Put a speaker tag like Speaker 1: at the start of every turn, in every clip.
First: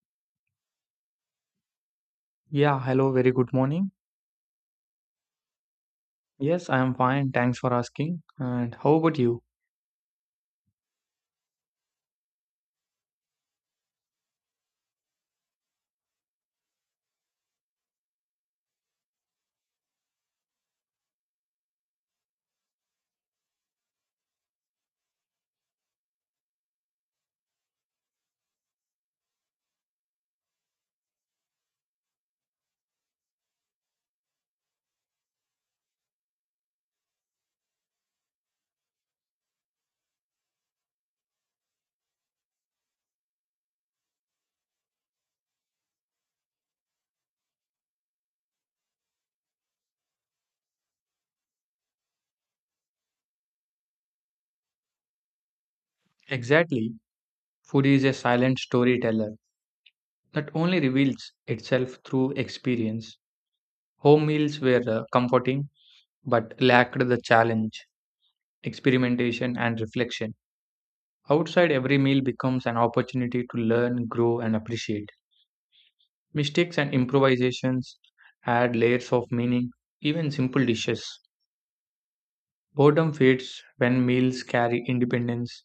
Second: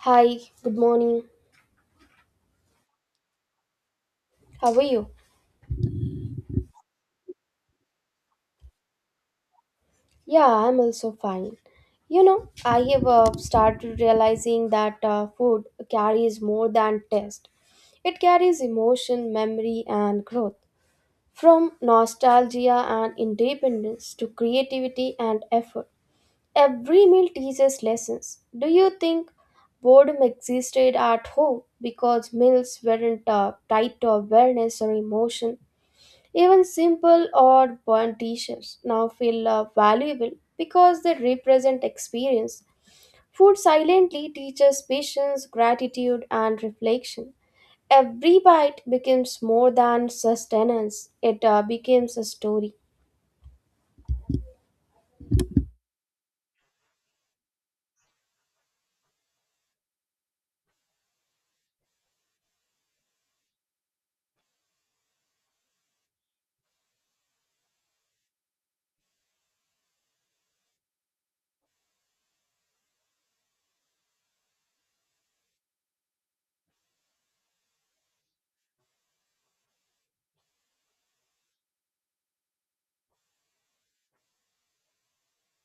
Speaker 1: Hi, good morning.
Speaker 2: Yeah, hello, very good morning.
Speaker 1: How are you?
Speaker 2: Yes, I am fine, thanks for asking. And how about you?
Speaker 1: Yeah, I'm also fine. You know, I have started realizing that food carries more than taste. It carries emotion, memory, and growth. From nostalgia and independence to creativity and effort, every meal teaches lessons. Do you think boredom existed at home because meals weren't tied to awareness or emotion? Even simple or worn t-shirts now feel valuable because they represent experience. Food silently teaches patience, gratitude, and reflection. Every bite becomes more than sustenance, it becomes a story.
Speaker 2: Exactly. Food is a silent storyteller that only reveals itself through experience. Home meals were comforting but lacked the challenge, experimentation, and reflection. Outside, every meal becomes an opportunity to learn, grow, and appreciate. Mistakes and improvisations add layers of meaning, even simple dishes. Boredom fades when meals carry independence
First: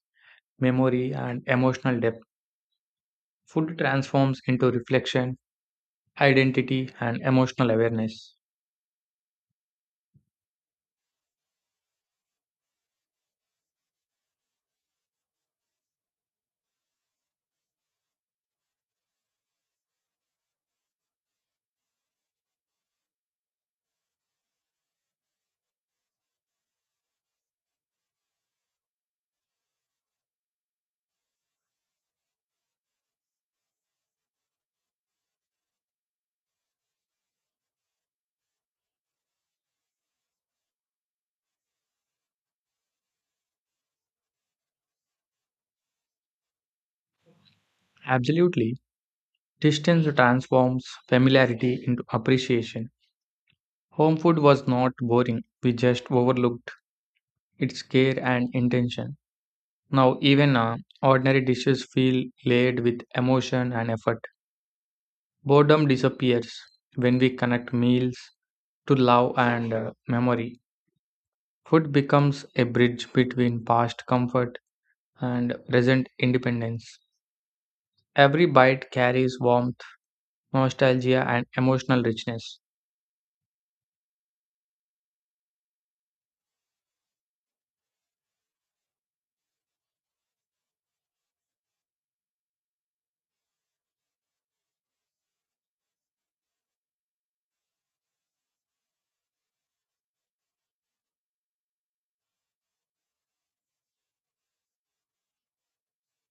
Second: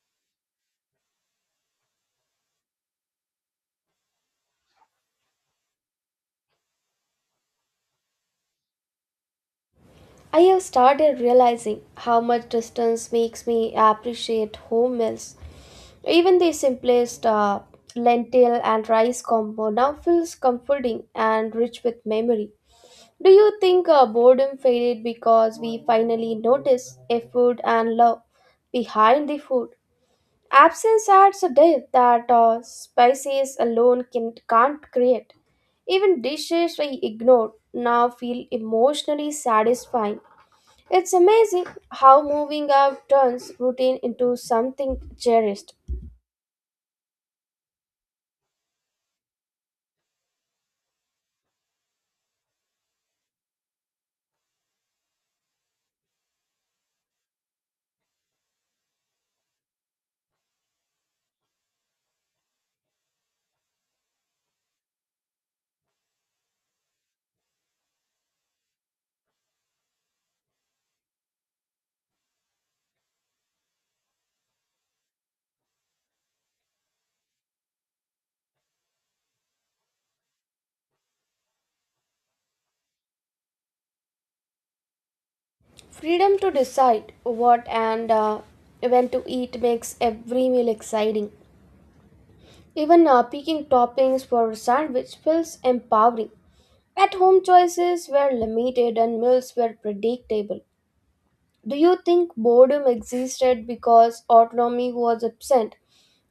Speaker 2: memory, and emotional depth. Food transforms into reflection, identity, and emotional awareness.
Speaker 1: I have started realizing how much distance makes me appreciate home meals. Even the simplest lentil and rice combo now feels comforting and rich with memory. Do you think boredom faded because we finally noticed effort and love behind the food? Absence adds a depth that spices alone can't create. Even dishes we ignored now feel emotionally satisfying. It's amazing how moving out turns routine into something cherished.
Speaker 2: Absolutely. Distance transforms familiarity into appreciation. Home food was not boring, we just overlooked its care and intention. Now, even ordinary dishes feel laid with emotion and effort. Boredom disappears when we connect meals to love and memory. Food becomes a bridge between past comfort and present independence. Every bite carries warmth, nostalgia, and emotional richness.
Speaker 1: Freedom to decide what and when to eat makes every meal exciting. Even picking toppings for sandwich feels empowering. At home, choices were limited and meals were predictable. Do you think boredom existed because autonomy was absent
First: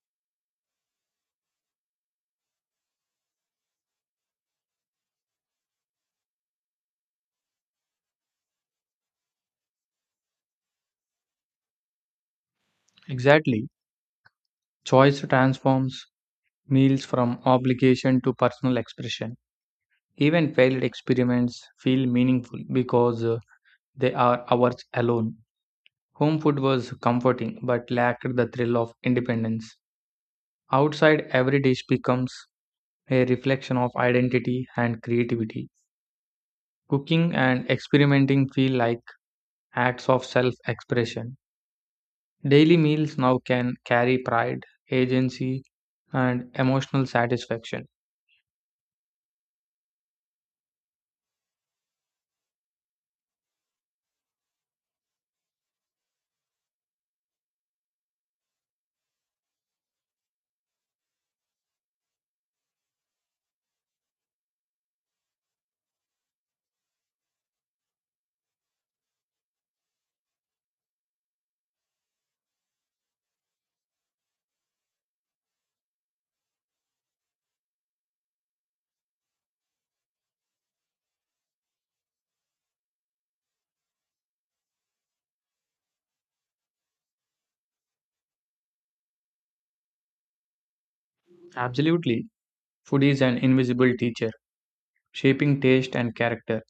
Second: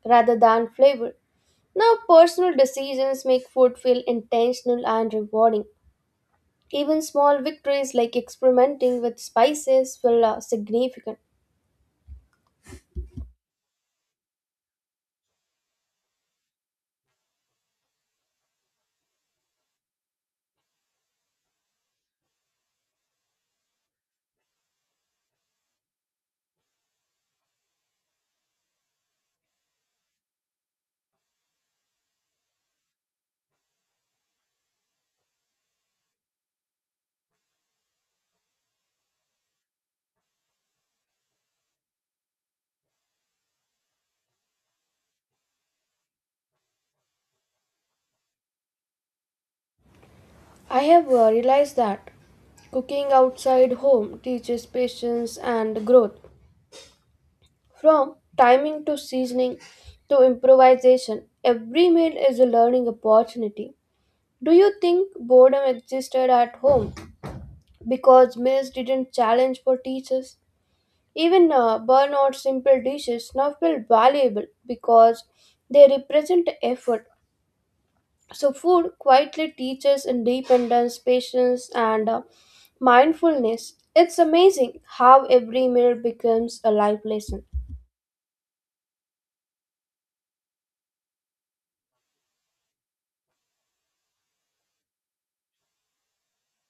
Speaker 1: rather than flavor? Now, personal decisions make food feel intentional and rewarding. Even small victories like experimenting with spices feel significant.
Speaker 2: Exactly. Choice transforms meals from obligation to personal expression. Even failed experiments feel meaningful because they are ours alone. Home food was comforting but lacked the thrill of independence. Outside, every dish becomes a reflection of identity and creativity. Cooking and experimenting feel like acts of self expression. Daily meals now can carry pride, agency, and emotional satisfaction.
Speaker 1: I have realized that cooking outside home teaches patience and growth. From timing to seasoning to improvisation, every meal is a learning opportunity. Do you think boredom existed at home because meals didn't challenge for teachers? Even burnout simple dishes now feel valuable because they represent effort. So, food quietly teaches independence, patience, and mindfulness. It's amazing how every meal becomes a life lesson.
Speaker 2: Absolutely. Food is an invisible teacher, shaping taste and character.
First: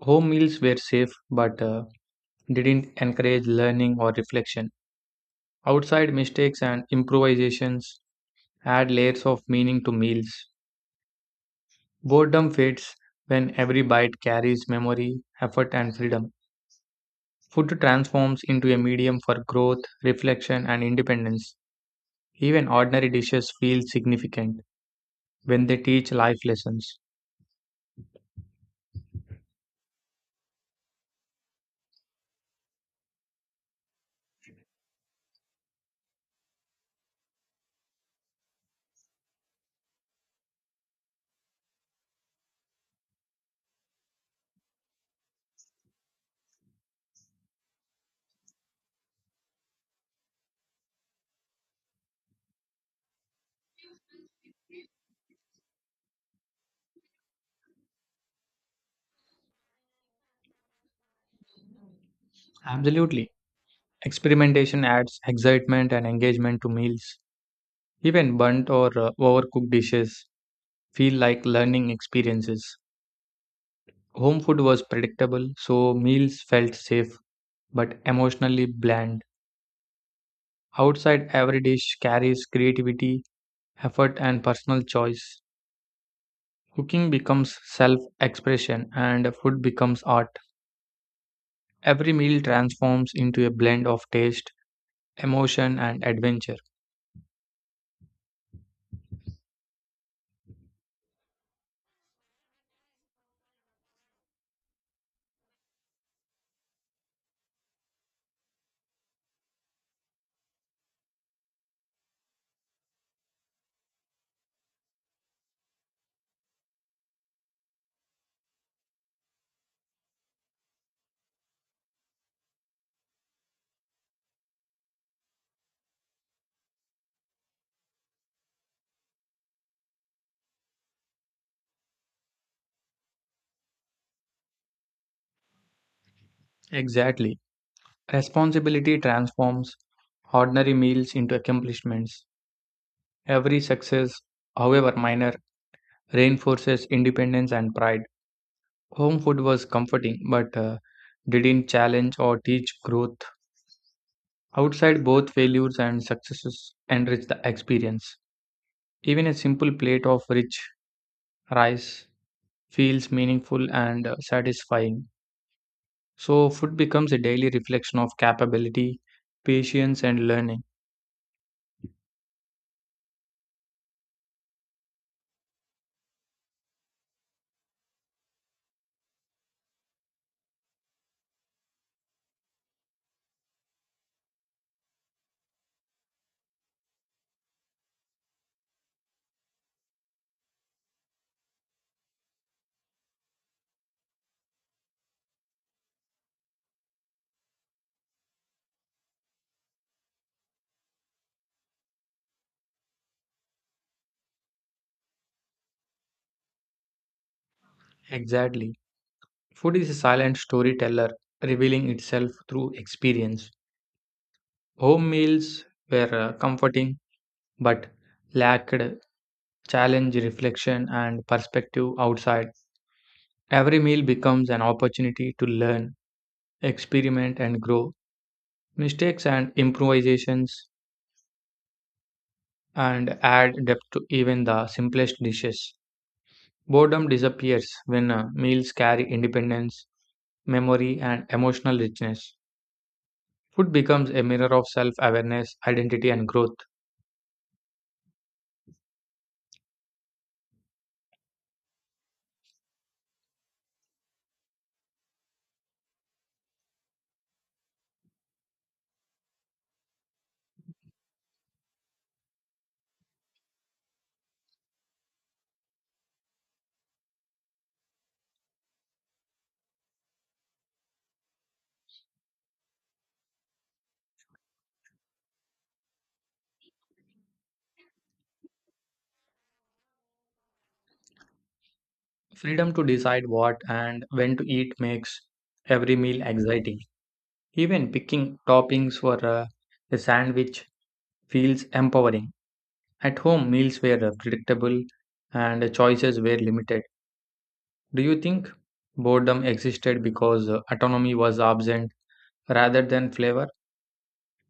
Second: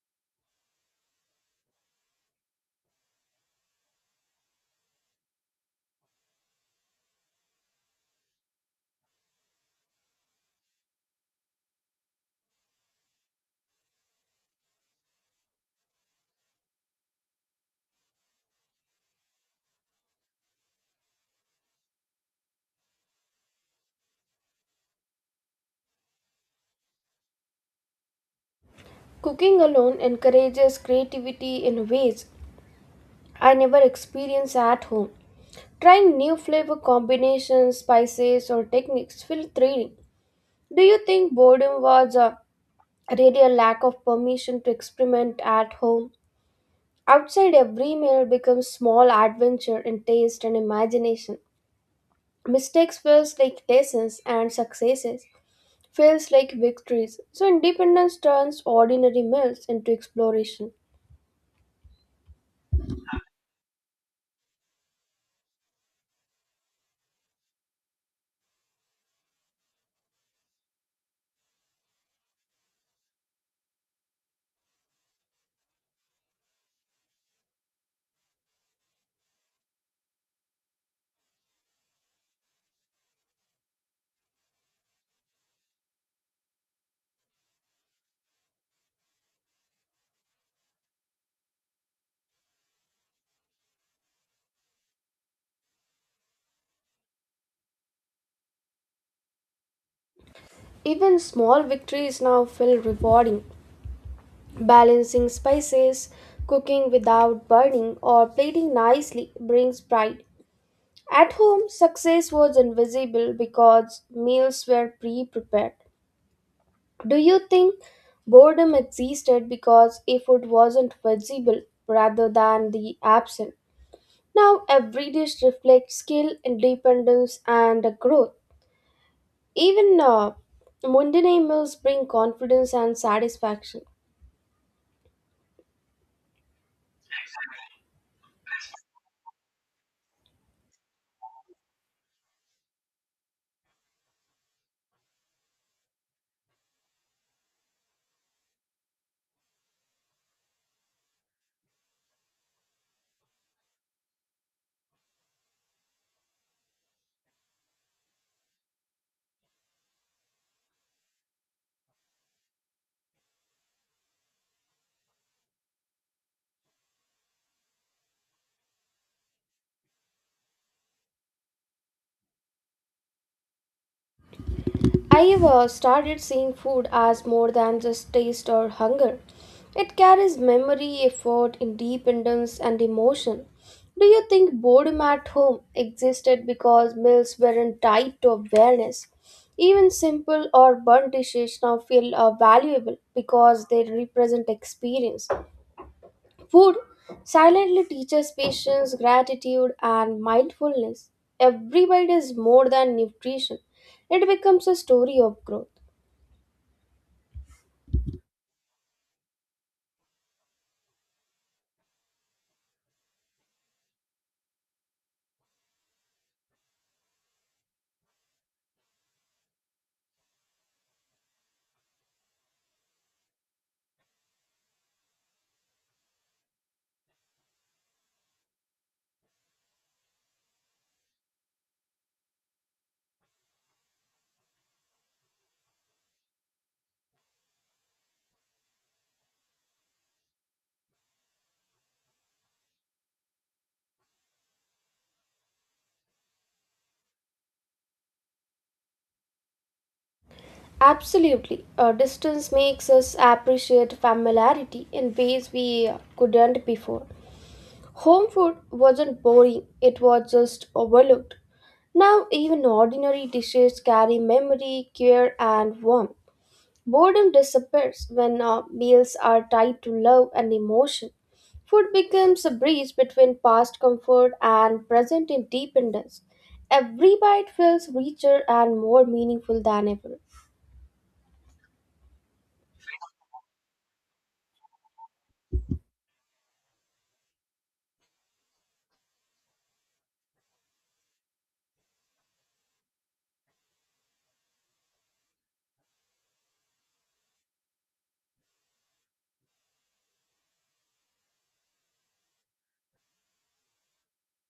Speaker 2: Home meals were safe but didn't encourage learning or reflection. Outside mistakes and improvisations add layers of meaning to meals. Boredom fades when every bite carries memory, effort, and freedom. Food transforms into a medium for growth, reflection, and independence. Even ordinary dishes feel significant when they teach life lessons.
Speaker 1: Cooking alone encourages creativity in ways I never experience at home. Trying new flavor combinations, spices, or techniques feel thrilling. Do you think boredom was a really a lack of permission to experiment at home? Outside, every meal becomes small adventure in taste and imagination. Mistakes feels like lessons, and successes feels like victories. So independence turns ordinary meals into exploration.
Speaker 2: Absolutely. Experimentation adds excitement and engagement to meals. Even burnt or overcooked dishes feel like learning experiences. Home food was predictable, so meals felt safe but emotionally bland. Outside, every dish carries creativity, effort, and personal choice. Cooking becomes self expression, and food becomes art. Every meal transforms into a blend of taste, emotion, and adventure.
Speaker 1: Even small victories now feel rewarding. Balancing spices, cooking without burning, or plating nicely brings pride. At home, success was invisible because meals were pre prepared. Do you think boredom existed because if it wasn't visible rather than the absent? Now, every dish reflects skill, independence, and growth. Even mundane meals bring confidence and satisfaction.
Speaker 2: Exactly. Responsibility transforms ordinary meals into accomplishments. Every success, however minor, reinforces independence and pride. Home food was comforting but didn't challenge or teach growth. Outside, both failures and successes enrich the experience. Even a simple plate of rich rice feels meaningful and satisfying. So, food becomes a daily reflection of capability, patience, and learning.
Speaker 1: I have started seeing food as more than just taste or hunger. It carries memory, effort, independence, and emotion. Do you think boredom at home existed because meals weren't tied to awareness? Even simple or burnt dishes now feel valuable because they represent experience. Food silently teaches patience, gratitude, and mindfulness. Every bite is more than nutrition, it becomes a story of growth.
Speaker 2: Exactly. Food is a silent storyteller, revealing itself through experience. Home meals were comforting but lacked challenge, reflection, and perspective outside. Every meal becomes an opportunity to learn, experiment, and grow. Mistakes and improvisations and add depth to even the simplest dishes. Boredom disappears when meals carry independence memory, and emotional richness. Food becomes a mirror of self awareness, identity, and growth.
Speaker 1: Absolutely, a distance makes us appreciate familiarity in ways we couldn't before. Home food wasn't boring, it was just overlooked. Now, even ordinary dishes carry memory, care, and warmth. Boredom disappears when meals are tied to love and emotion. Food becomes a bridge between past comfort and present independence. Every bite feels richer and more meaningful than ever.
Speaker 2: Freedom to decide what and when to eat makes every meal exciting. Even picking toppings for a sandwich feels empowering. At home, meals were predictable and choices were limited. Do you think boredom existed because autonomy was absent rather than flavor?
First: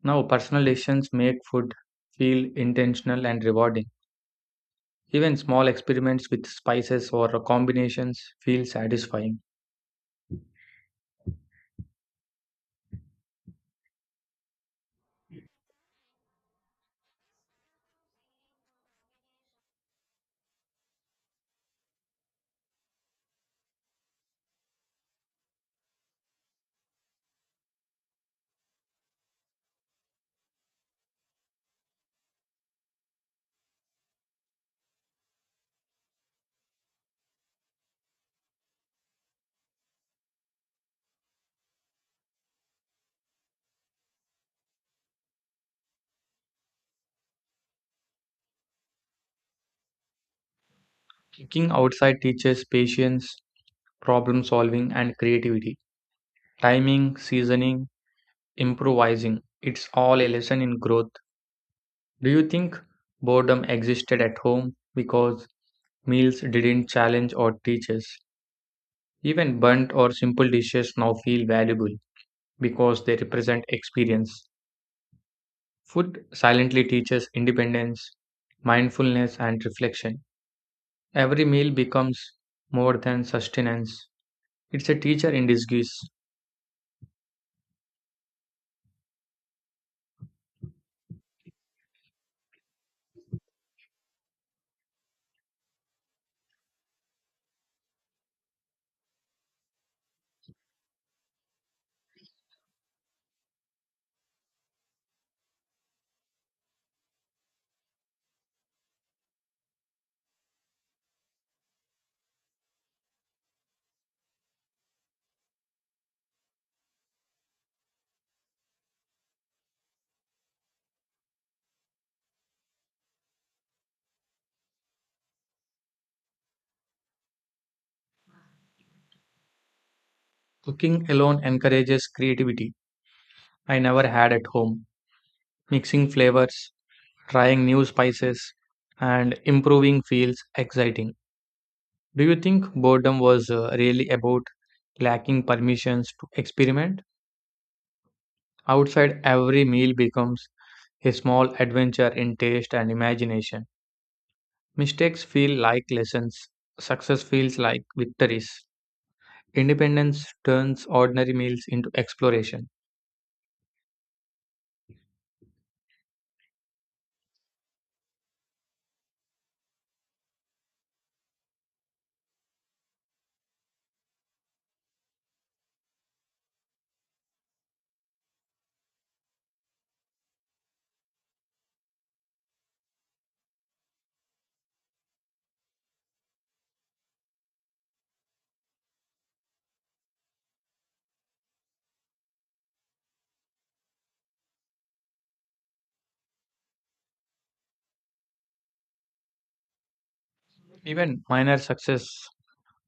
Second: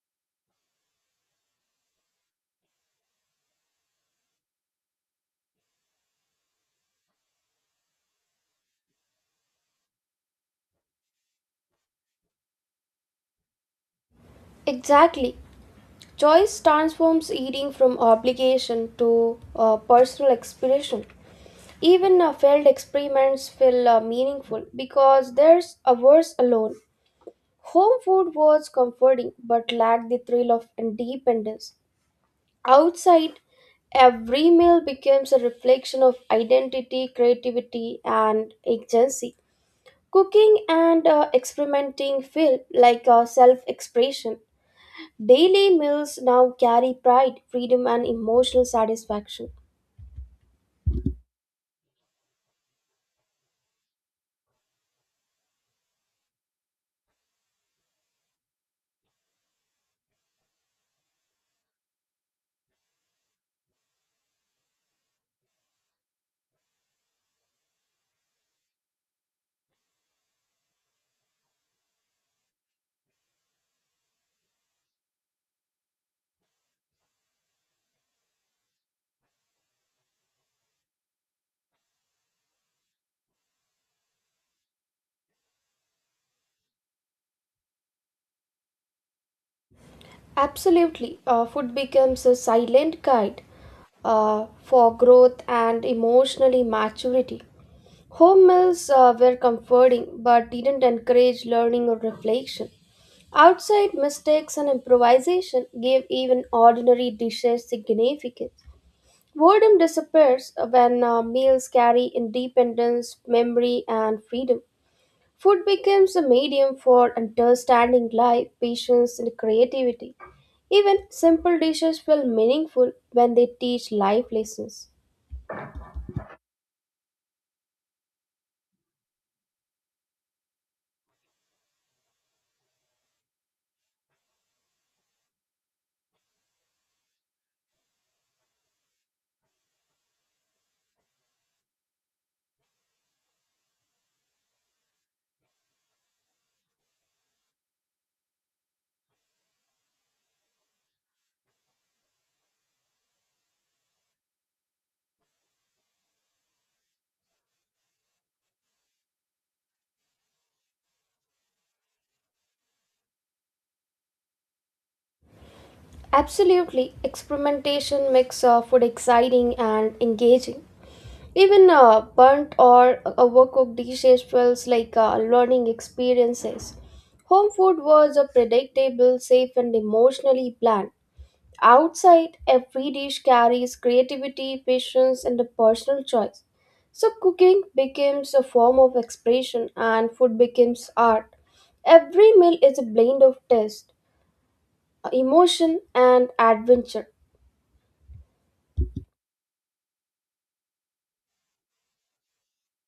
Speaker 2: Now, personal decisions make food feel intentional and rewarding. Even small experiments with spices or combinations feel satisfying.
Speaker 1: Exactly. Choice transforms eating from obligation to personal expression. Even failed experiments feel meaningful because there's hours alone. Home food was comforting but lacked the thrill of independence. Outside, every meal becomes a reflection of identity, creativity, and agency. Cooking and experimenting feel like a self expression. Daily meals now carry pride, freedom, and emotional satisfaction.
Speaker 2: Cooking outside teaches patience, problem solving, and creativity. Timing, seasoning, improvising. It's all a lesson in growth. Do you think boredom existed at home because meals didn't challenge or teach us? Even burnt or simple dishes now feel valuable because they represent experience. Food silently teaches independence, mindfulness, and reflection. Every meal becomes more than sustenance. It's a teacher in disguise.
Speaker 1: Absolutely, food becomes a silent guide for growth and emotionally maturity. Home meals were comforting but didn't encourage learning or reflection. Outside mistakes and improvisation gave even ordinary dishes significance. Boredom disappears when meals carry independence, memory, and freedom. Food becomes a medium for understanding life, patience, and creativity. Even simple dishes feel meaningful when they teach life lessons.
Speaker 2: Cooking alone encourages creativity I never had at home. Mixing flavors, trying new spices, and improving feels exciting. Do you think boredom was really about lacking permissions to experiment? Outside, every meal becomes a small adventure in taste and imagination. Mistakes feel like lessons, success feels like victories. Independence turns ordinary meals into exploration.
Speaker 1: Absolutely, experimentation makes food exciting and engaging. Even burnt or overcooked dishes feels like learning experiences. Home food was a predictable, safe, and emotionally planned. Outside, every dish carries creativity, patience, and a personal choice. So, cooking becomes a form of expression, and food becomes art. Every meal is a blend of taste, emotion, and adventure.
Speaker 2: Even minor success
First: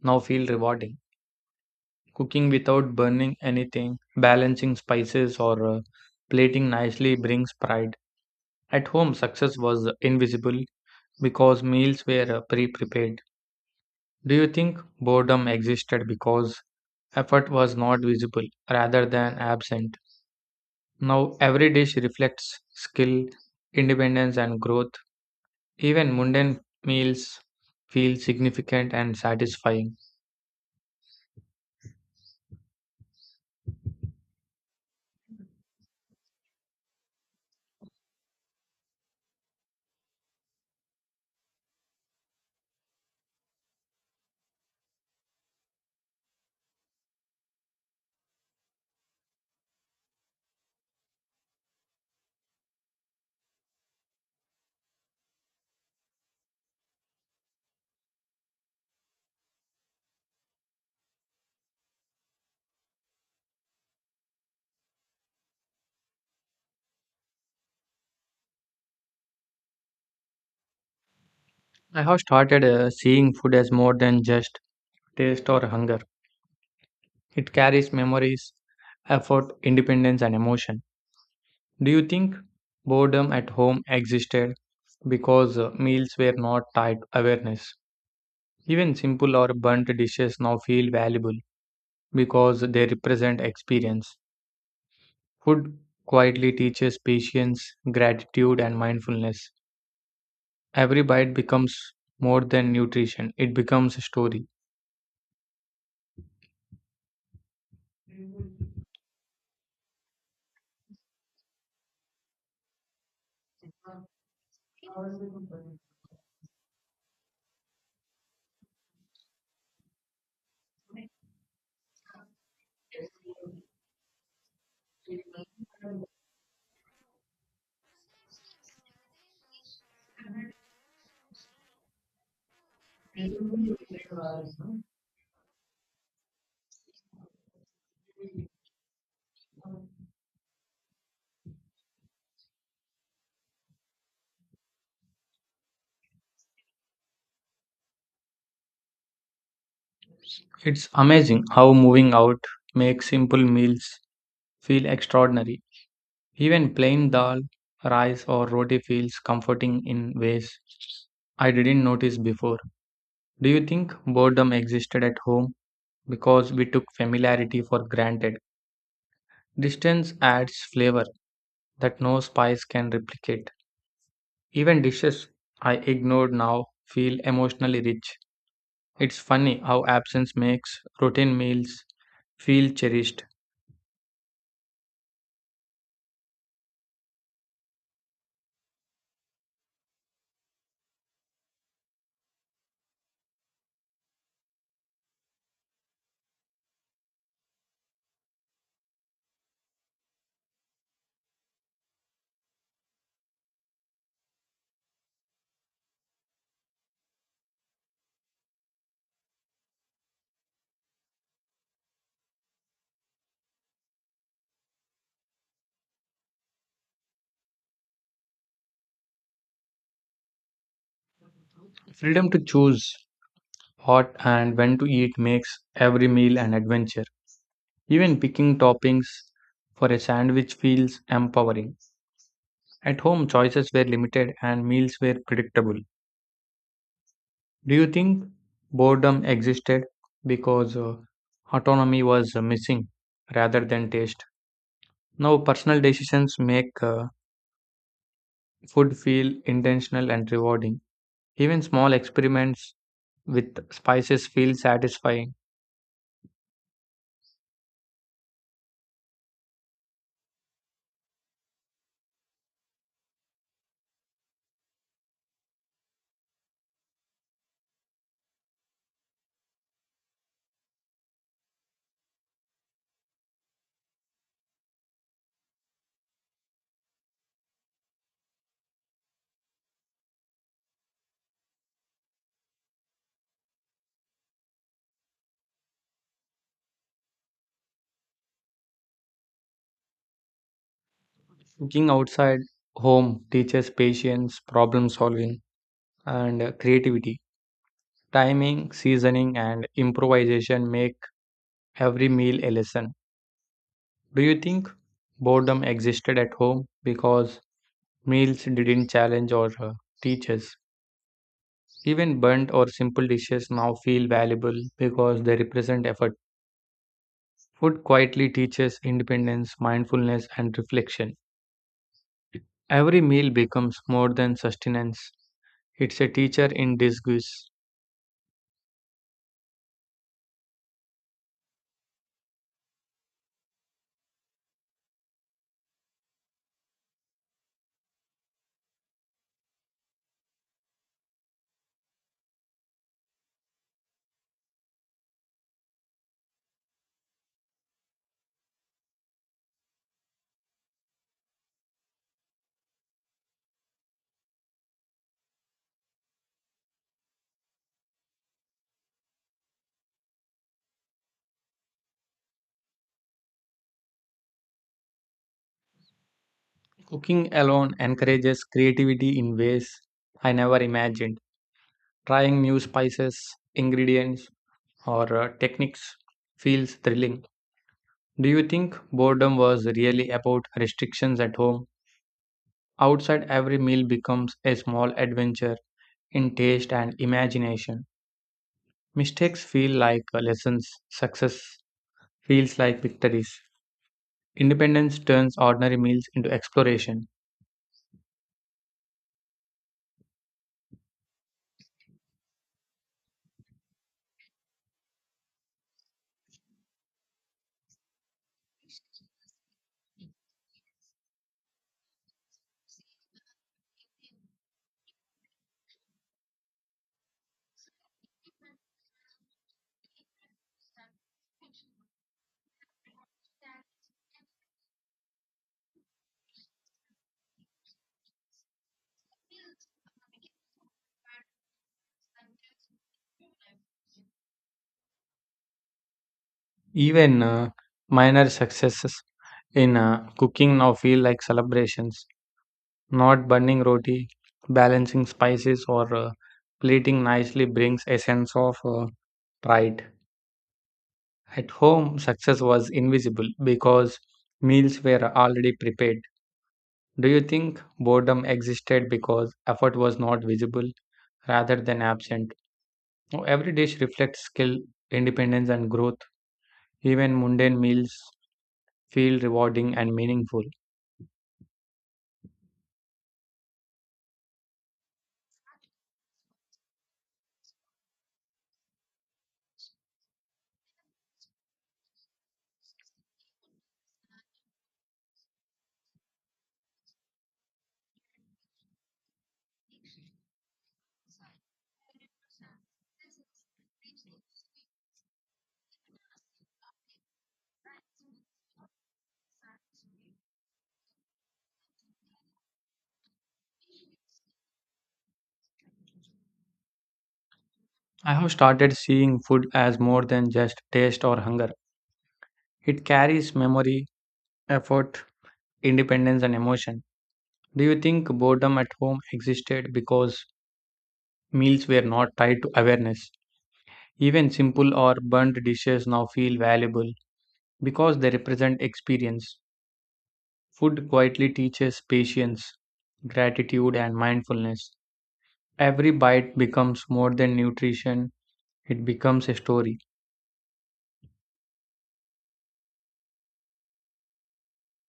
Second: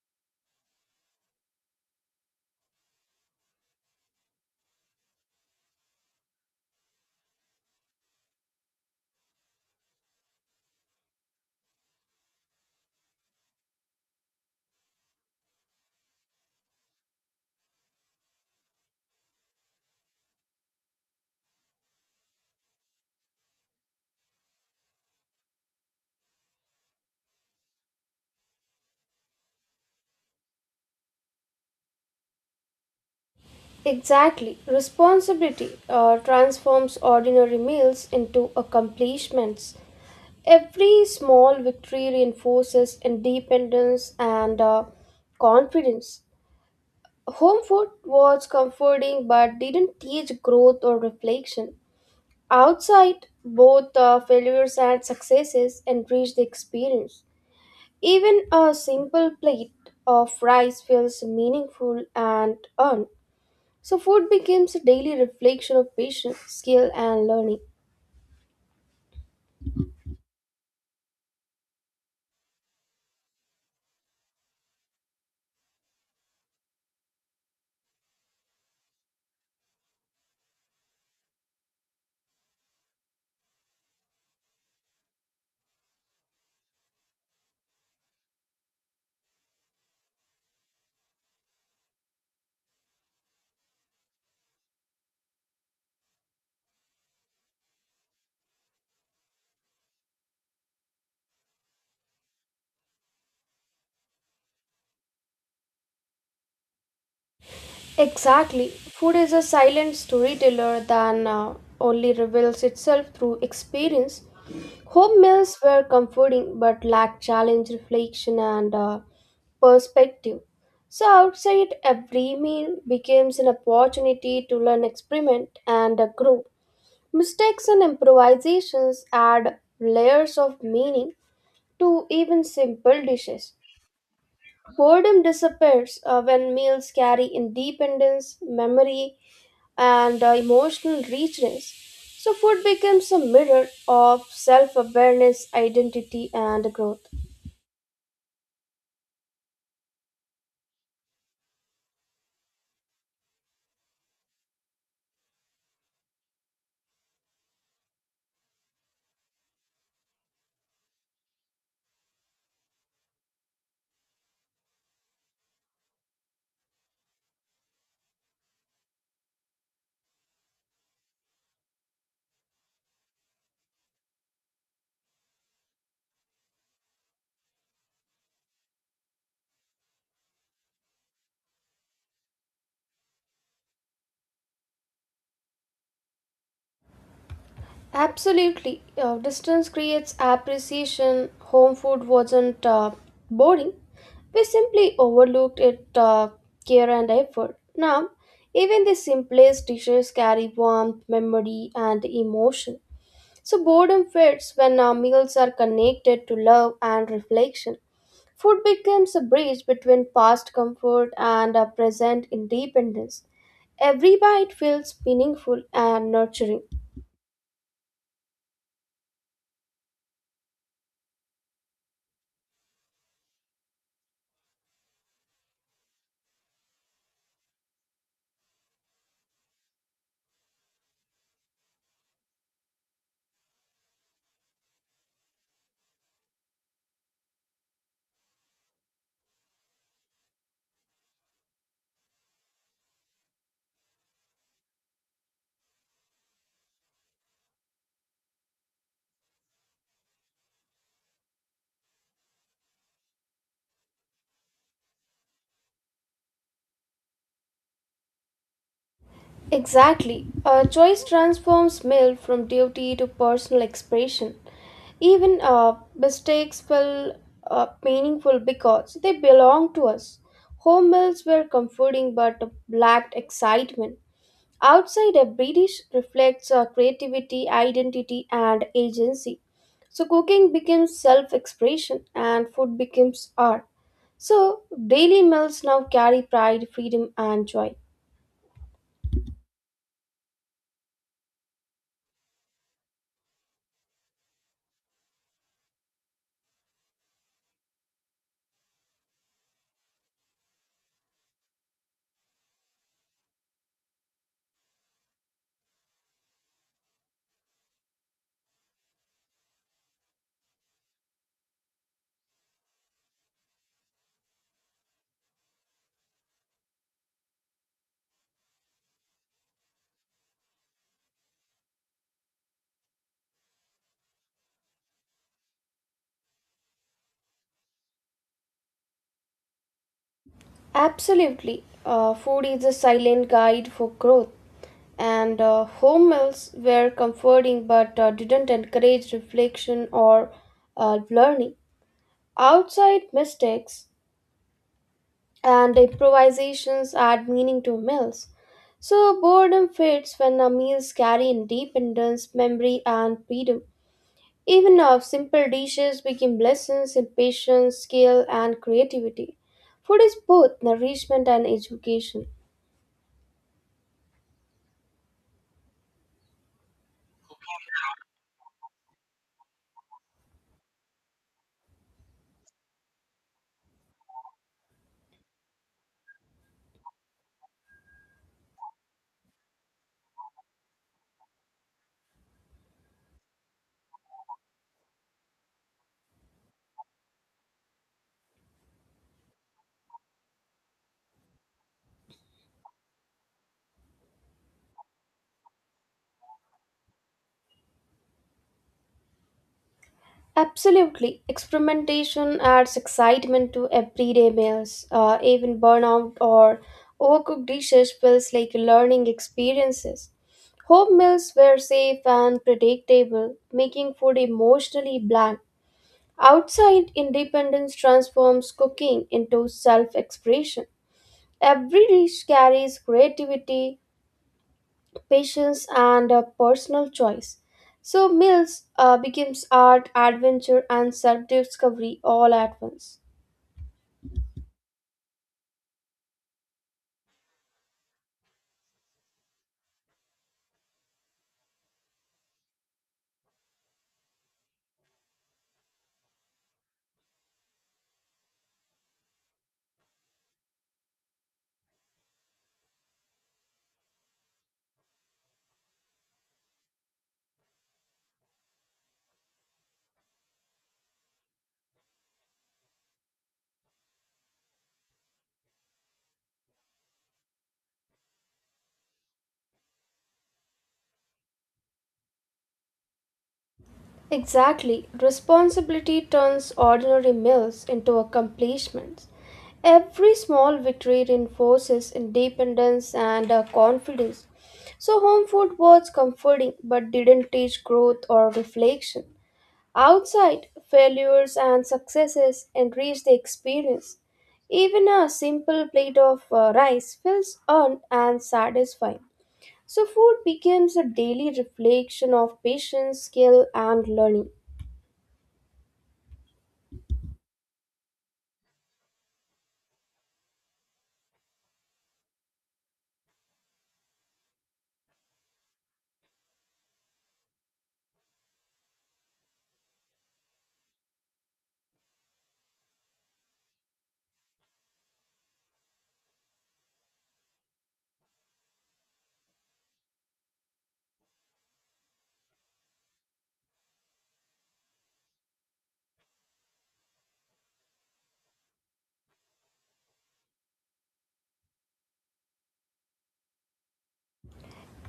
Speaker 2: now feel rewarding. Cooking without burning anything, balancing spices or plating nicely brings pride. At home success was invisible because meals were pre-prepared. Do you think boredom existed because effort was not visible rather than absent? Now every dish reflects skill, independence and growth. Even mundane meals feel significant and satisfying.
Speaker 1: Exactly. Responsibility transforms ordinary meals into accomplishments. Every small victory reinforces independence and confidence. Home food was comforting but didn't teach growth or reflection. Outside, both failures and successes enrich the experience. Even a simple plate of rice feels meaningful and earned. So, food becomes a daily reflection of patience, skill, and learning.
Speaker 2: I have started seeing food as more than just taste or hunger. It carries memories, effort, independence, and emotion. Do you think boredom at home existed because meals were not tied to awareness? Even simple or burnt dishes now feel valuable because they represent experience. Food quietly teaches patience, gratitude, and mindfulness. Every bite becomes more than nutrition, it becomes a story.
Speaker 1: Exactly. Food is a silent storyteller that only reveals itself through experience. Home meals were comforting but lacked challenge, reflection, and perspective. So, outside, every meal becomes an opportunity to learn, experiment, and grow. Mistakes and improvisations add layers of meaning to even simple dishes. Boredom disappears when meals carry independence, memory, and emotional richness. So, food becomes a mirror of self awareness, identity, and growth.
Speaker 2: It's amazing how moving out makes simple meals feel extraordinary. Even plain dal, rice, or roti feels comforting in ways I didn't notice before. Do you think boredom existed at home because we took familiarity for granted? Distance adds flavor that no spice can replicate. Even dishes I ignored now feel emotionally rich. It's funny how absence makes routine meals feel cherished.
Speaker 1: Absolutely. Distance creates appreciation. Home food wasn't boring, we simply overlooked it care and effort. Now, even the simplest dishes carry warmth, memory, and emotion. So boredom fades when our meals are connected to love and reflection. Food becomes a bridge between past comfort and our present independence. Every bite feels meaningful and nurturing.
Speaker 2: Freedom to choose what and when to eat makes every meal an adventure. Even picking toppings for a sandwich feels empowering. At home, choices were limited and meals were predictable. Do you think boredom existed because autonomy was missing rather than taste? Now, personal decisions make food feel intentional and rewarding. Even small experiments with spices feel satisfying.
Speaker 1: Exactly. A choice transforms meal from duty to personal expression. Even mistakes feel meaningful because they belong to us. Home meals were comforting but lacked excitement. Outside a British reflects our creativity, identity, and agency. So cooking becomes self-expression and food becomes art. So daily meals now carry pride, freedom, and joy.
Speaker 2: Cooking outside home teaches patience, problem solving, and creativity. Timing, seasoning, and improvisation make every meal a lesson. Do you think boredom existed at home because meals didn't challenge or teach us? Even burnt or simple dishes now feel valuable because they represent effort. Food quietly teaches independence, mindfulness, and reflection. Every meal becomes more than sustenance, it's a teacher in disguise.
Speaker 1: Absolutely, food is a silent guide for growth, and home meals were comforting but didn't encourage reflection or learning. Outside mistakes and improvisations add meaning to meals. So boredom fades when our meals carry independence, memory, and freedom. Even our simple dishes become lessons in patience, skill, and creativity. Food is both nourishment and education.
Speaker 2: Cooking alone encourages creativity in ways I never imagined. Trying new spices, ingredients, or techniques feels thrilling. Do you think boredom was really about restrictions at home? Outside, every meal becomes a small adventure in taste and imagination. Mistakes feel like lessons, success feels like victories. Independence turns ordinary meals into exploration.
Speaker 1: Absolutely. Experimentation adds excitement to everyday meals. Even burnout or overcooked dishes feels like learning experiences. Home meals were safe and predictable, making food emotionally bland. Outside, independence transforms cooking into self expression. Every dish carries creativity, patience, and a personal choice. So, Mills becomes art, adventure, and self discovery all at once.
Speaker 2: Even minor successes in cooking now feel like celebrations. Not burning roti, balancing spices, or plating nicely brings a sense of pride. At home, success was invisible because meals were already prepared. Do you think boredom existed because effort was not visible rather than absent? Oh, every dish reflects skill, independence, and growth. Even mundane meals feel rewarding and meaningful.
Speaker 1: Exactly, responsibility turns ordinary meals into accomplishments. Every small victory reinforces independence and confidence. So, home food was comforting but didn't teach growth or reflection. Outside, failures and successes enrich the experience. Even a simple plate of rice feels earned and satisfying. So, food becomes a daily reflection of patience, skill, and learning.
Speaker 2: I have started seeing food as more than just taste or hunger. It carries memory, effort, independence, and emotion. Do you think boredom at home existed because meals were not tied to awareness? Even simple or burnt dishes now feel valuable because they represent experience. Food quietly teaches patience, gratitude, and mindfulness. Every bite becomes more than nutrition, it becomes a story.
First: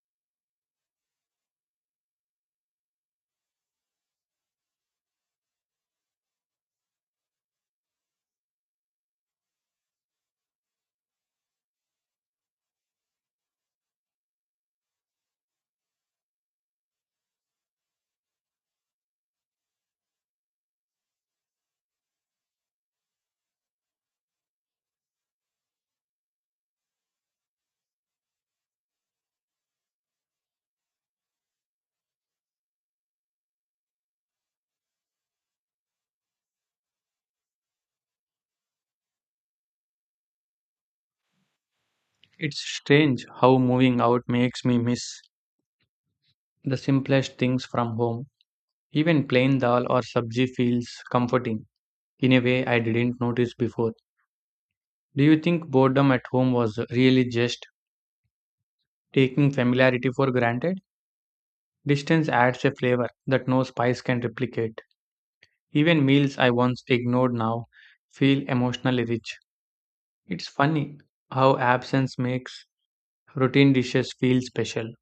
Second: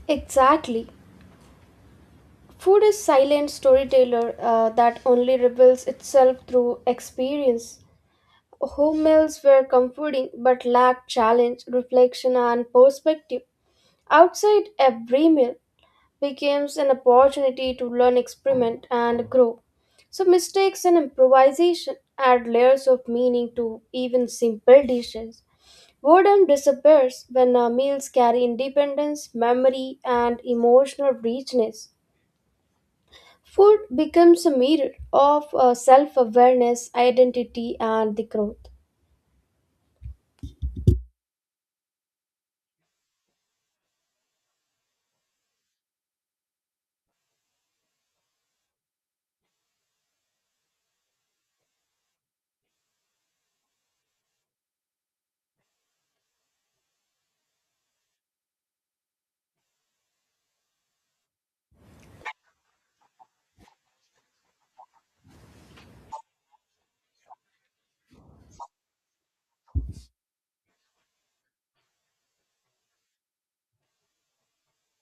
Speaker 1: Exactly. Food is silent storyteller that only reveals itself through experience. Home meals were comforting but lacked challenge, reflection, and perspective. Outside every meal, becomes an opportunity to learn, experiment, and grow. So, mistakes and improvisation add layers of meaning to even simple dishes. Boredom disappears when our meals carry independence, memory, and emotional richness. Food becomes a mirror of self awareness, identity, and the growth.
Speaker 2: It's strange how moving out makes me miss the simplest things from home. Even plain dal or sabji feels comforting in a way I didn't notice before. Do you think boredom at home was really just taking familiarity for granted? Distance adds a flavor that no spice can replicate. Even meals I once ignored now feel emotionally rich. It's funny how absence makes routine dishes feel special.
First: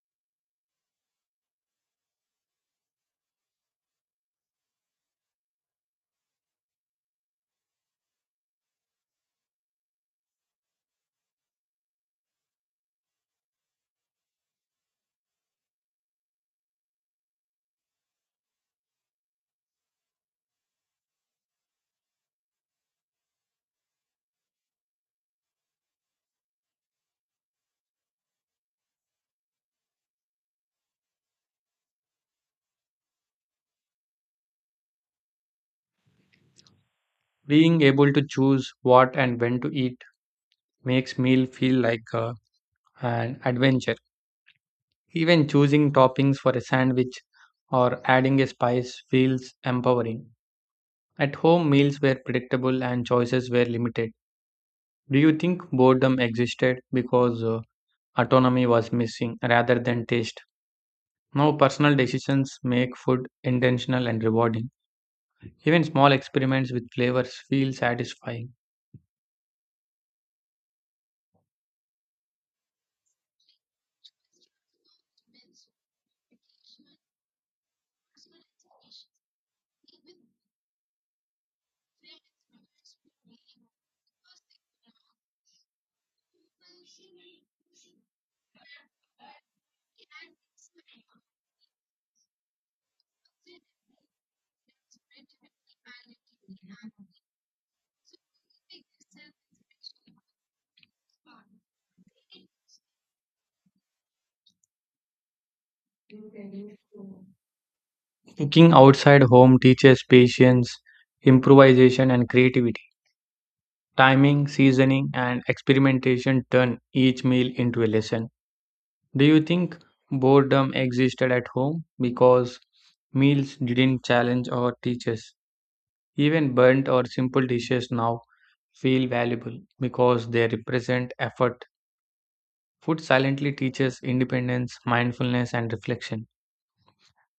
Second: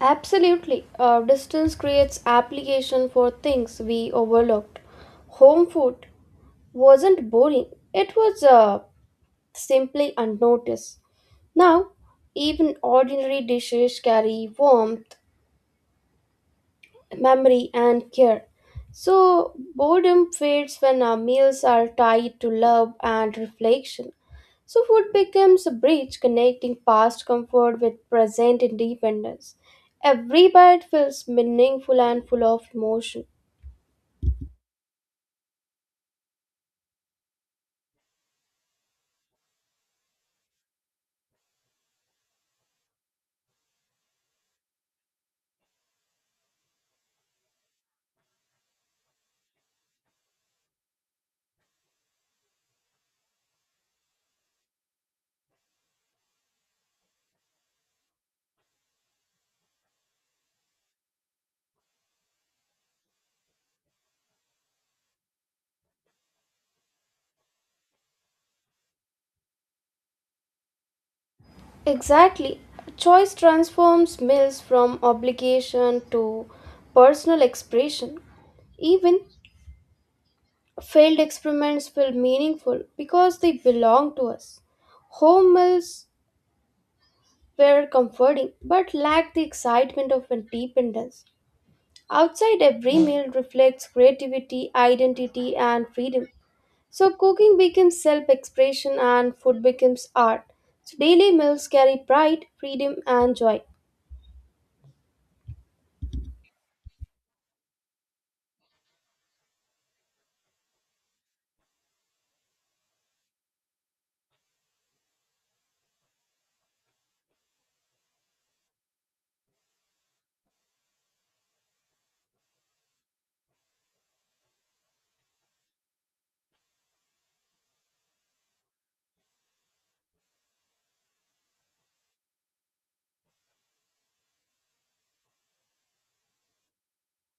Speaker 1: Absolutely. Distance creates application for things we overlooked. Home food wasn't boring, it was simply unnoticed. Now, even ordinary dishes carry warmth, memory, and care. So, boredom fades when our meals are tied to love and reflection. So, food becomes a bridge connecting past comfort with present independence. Every bite feels meaningful and full of emotion.
Speaker 2: Being able to choose what and when to eat makes meal feel like an adventure. Even choosing toppings for a sandwich or adding a spice feels empowering. At home, meals were predictable and choices were limited. Do you think boredom existed because autonomy was missing rather than taste? Now, personal decisions make food intentional and rewarding. Even small experiments with flavors feel satisfying.
Speaker 1: Exactly. Choice transforms meals from obligation to personal expression. Even failed experiments feel meaningful because they belong to us. Home meals were comforting but lacked the excitement of independence. Outside, every meal reflects creativity, identity, and freedom. So, cooking becomes self expression and food becomes art. So, daily meals carry pride, freedom, and joy.
Speaker 2: Cooking outside home teaches patience, improvisation, and creativity. Timing, seasoning, and experimentation turn each meal into a lesson. Do you think boredom existed at home because meals didn't challenge or teach us? Even burnt or simple dishes now feel valuable because they represent effort. Food silently teaches independence, mindfulness, and reflection.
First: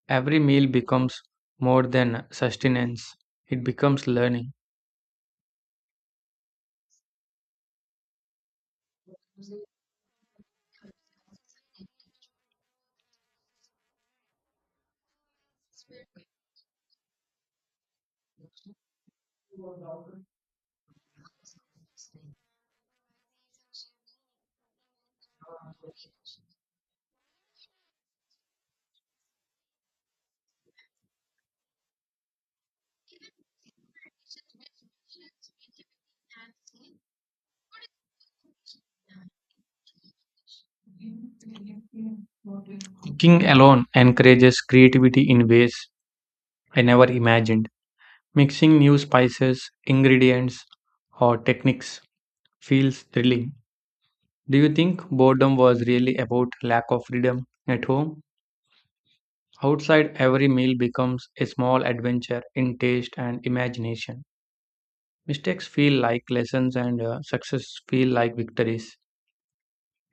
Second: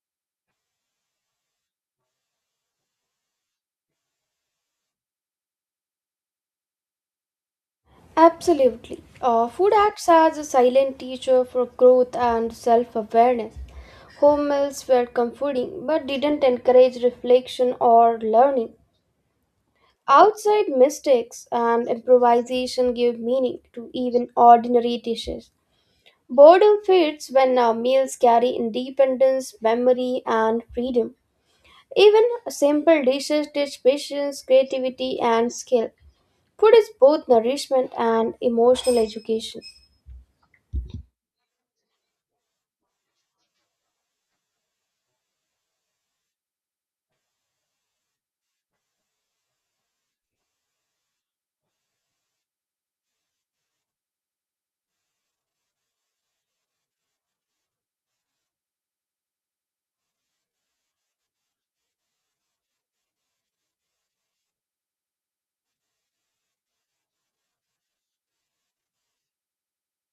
Speaker 2: Every meal becomes more than sustenance, it becomes learning.
Speaker 1: Absolutely. Food acts as a silent teacher for growth and self awareness. Home meals were comforting but didn't encourage reflection or learning. Outside mistakes and improvisation give meaning to even ordinary dishes. Boredom fades when our meals carry independence, memory, and freedom. Even simple dishes teach patience, creativity, and skill. Food is both nourishment and emotional education.
Speaker 2: Cooking alone encourages creativity in ways I never imagined. Mixing new spices, ingredients, or techniques feels thrilling. Do you think boredom was really about lack of freedom at home? Outside, every meal becomes a small adventure in taste and imagination. Mistakes feel like lessons, and success feel like victories.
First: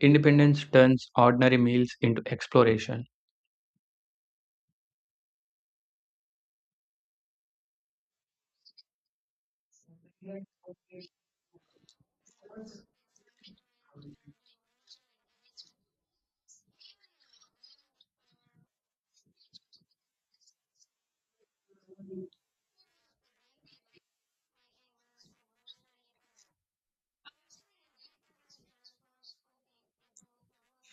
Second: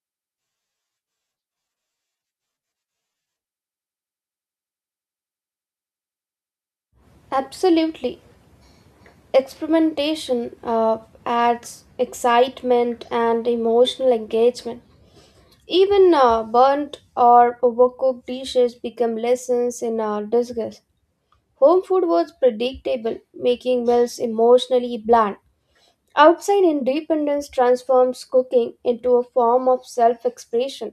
Speaker 2: Independence turns ordinary meals into exploration.
Speaker 1: Absolutely. Experimentation adds excitement and emotional engagement. Even burnt or overcooked dishes become lessons in disguise. Home food was predictable, making meals emotionally bland. Outside independence transforms cooking into a form of self expression.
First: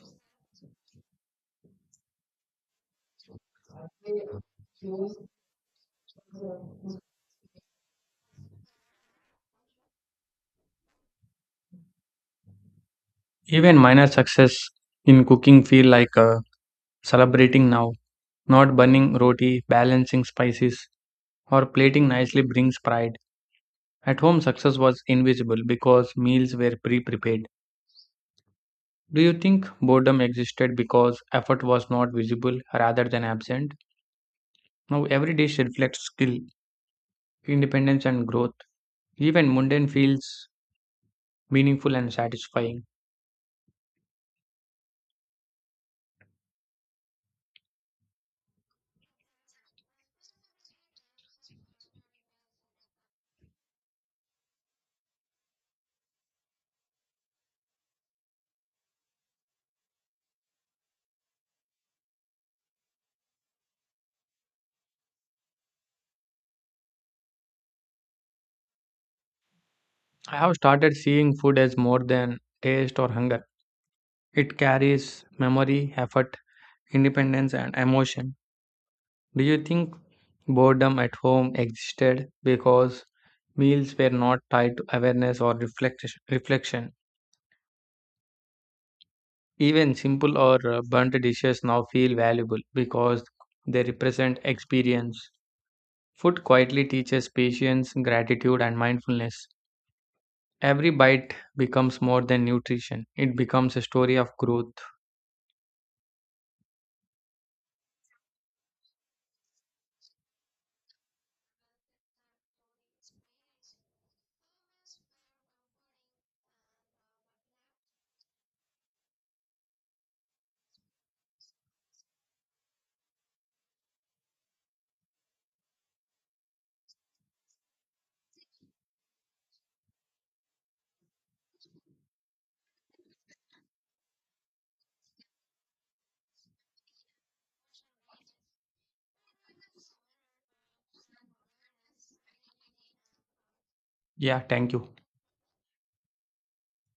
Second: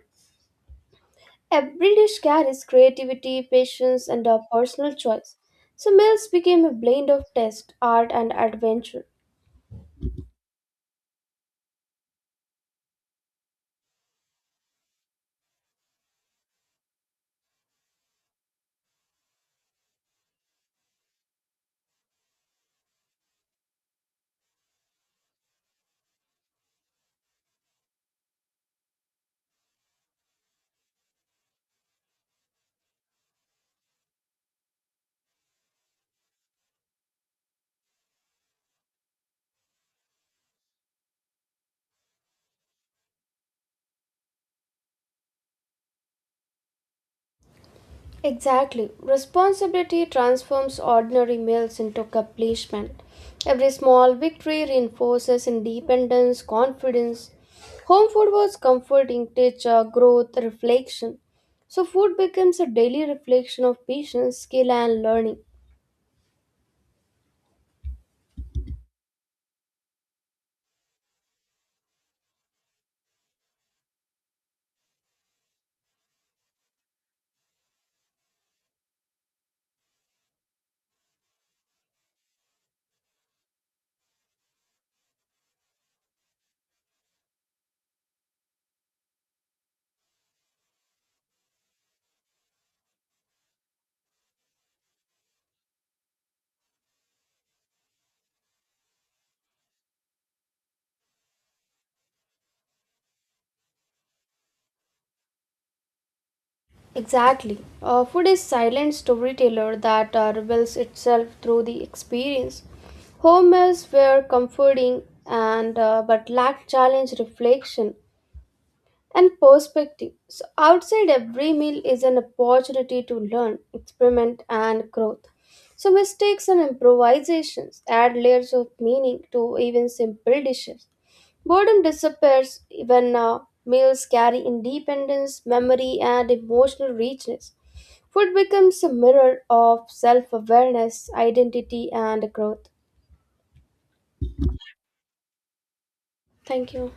Speaker 1: Every dish carries creativity, patience, and a personal choice. So, meals became a blend of taste, art, and adventure.
Speaker 2: Even minor success in cooking feel like celebrating now. Not burning roti, balancing spices, or plating nicely brings pride. At home, success was invisible because meals were pre prepared. Do you think boredom existed because effort was not visible rather than absent? Now, every dish reflects skill, independence, and growth. Even mundane feels meaningful and satisfying.
Speaker 1: Exactly. Responsibility transforms ordinary meals into accomplishment. Every small victory reinforces independence, confidence. Home food was comforting, teacher, growth, reflection. So food becomes a daily reflection of patience, skill, and learning.
Speaker 2: I have started seeing food as more than taste or hunger. It carries memory, effort, independence, and emotion. Do you think boredom at home existed because meals were not tied to awareness or reflection? Even simple or burnt dishes now feel valuable because they represent experience. Food quietly teaches patience, gratitude, and mindfulness. Every bite becomes more than nutrition, it becomes a story of growth.
Speaker 1: Exactly. Food is silent storyteller that reveals itself through the experience. Home meals were comforting and but lacked challenge reflection. And perspective. So, outside every meal is an opportunity to learn, experiment, and growth. So, mistakes and improvisations add layers of meaning to even simple dishes. Boredom disappears when meals carry independence, memory, and emotional richness. Food becomes a mirror of self awareness, identity, and growth.
Speaker 2: Yeah, thank you.
Speaker 1: Thank you.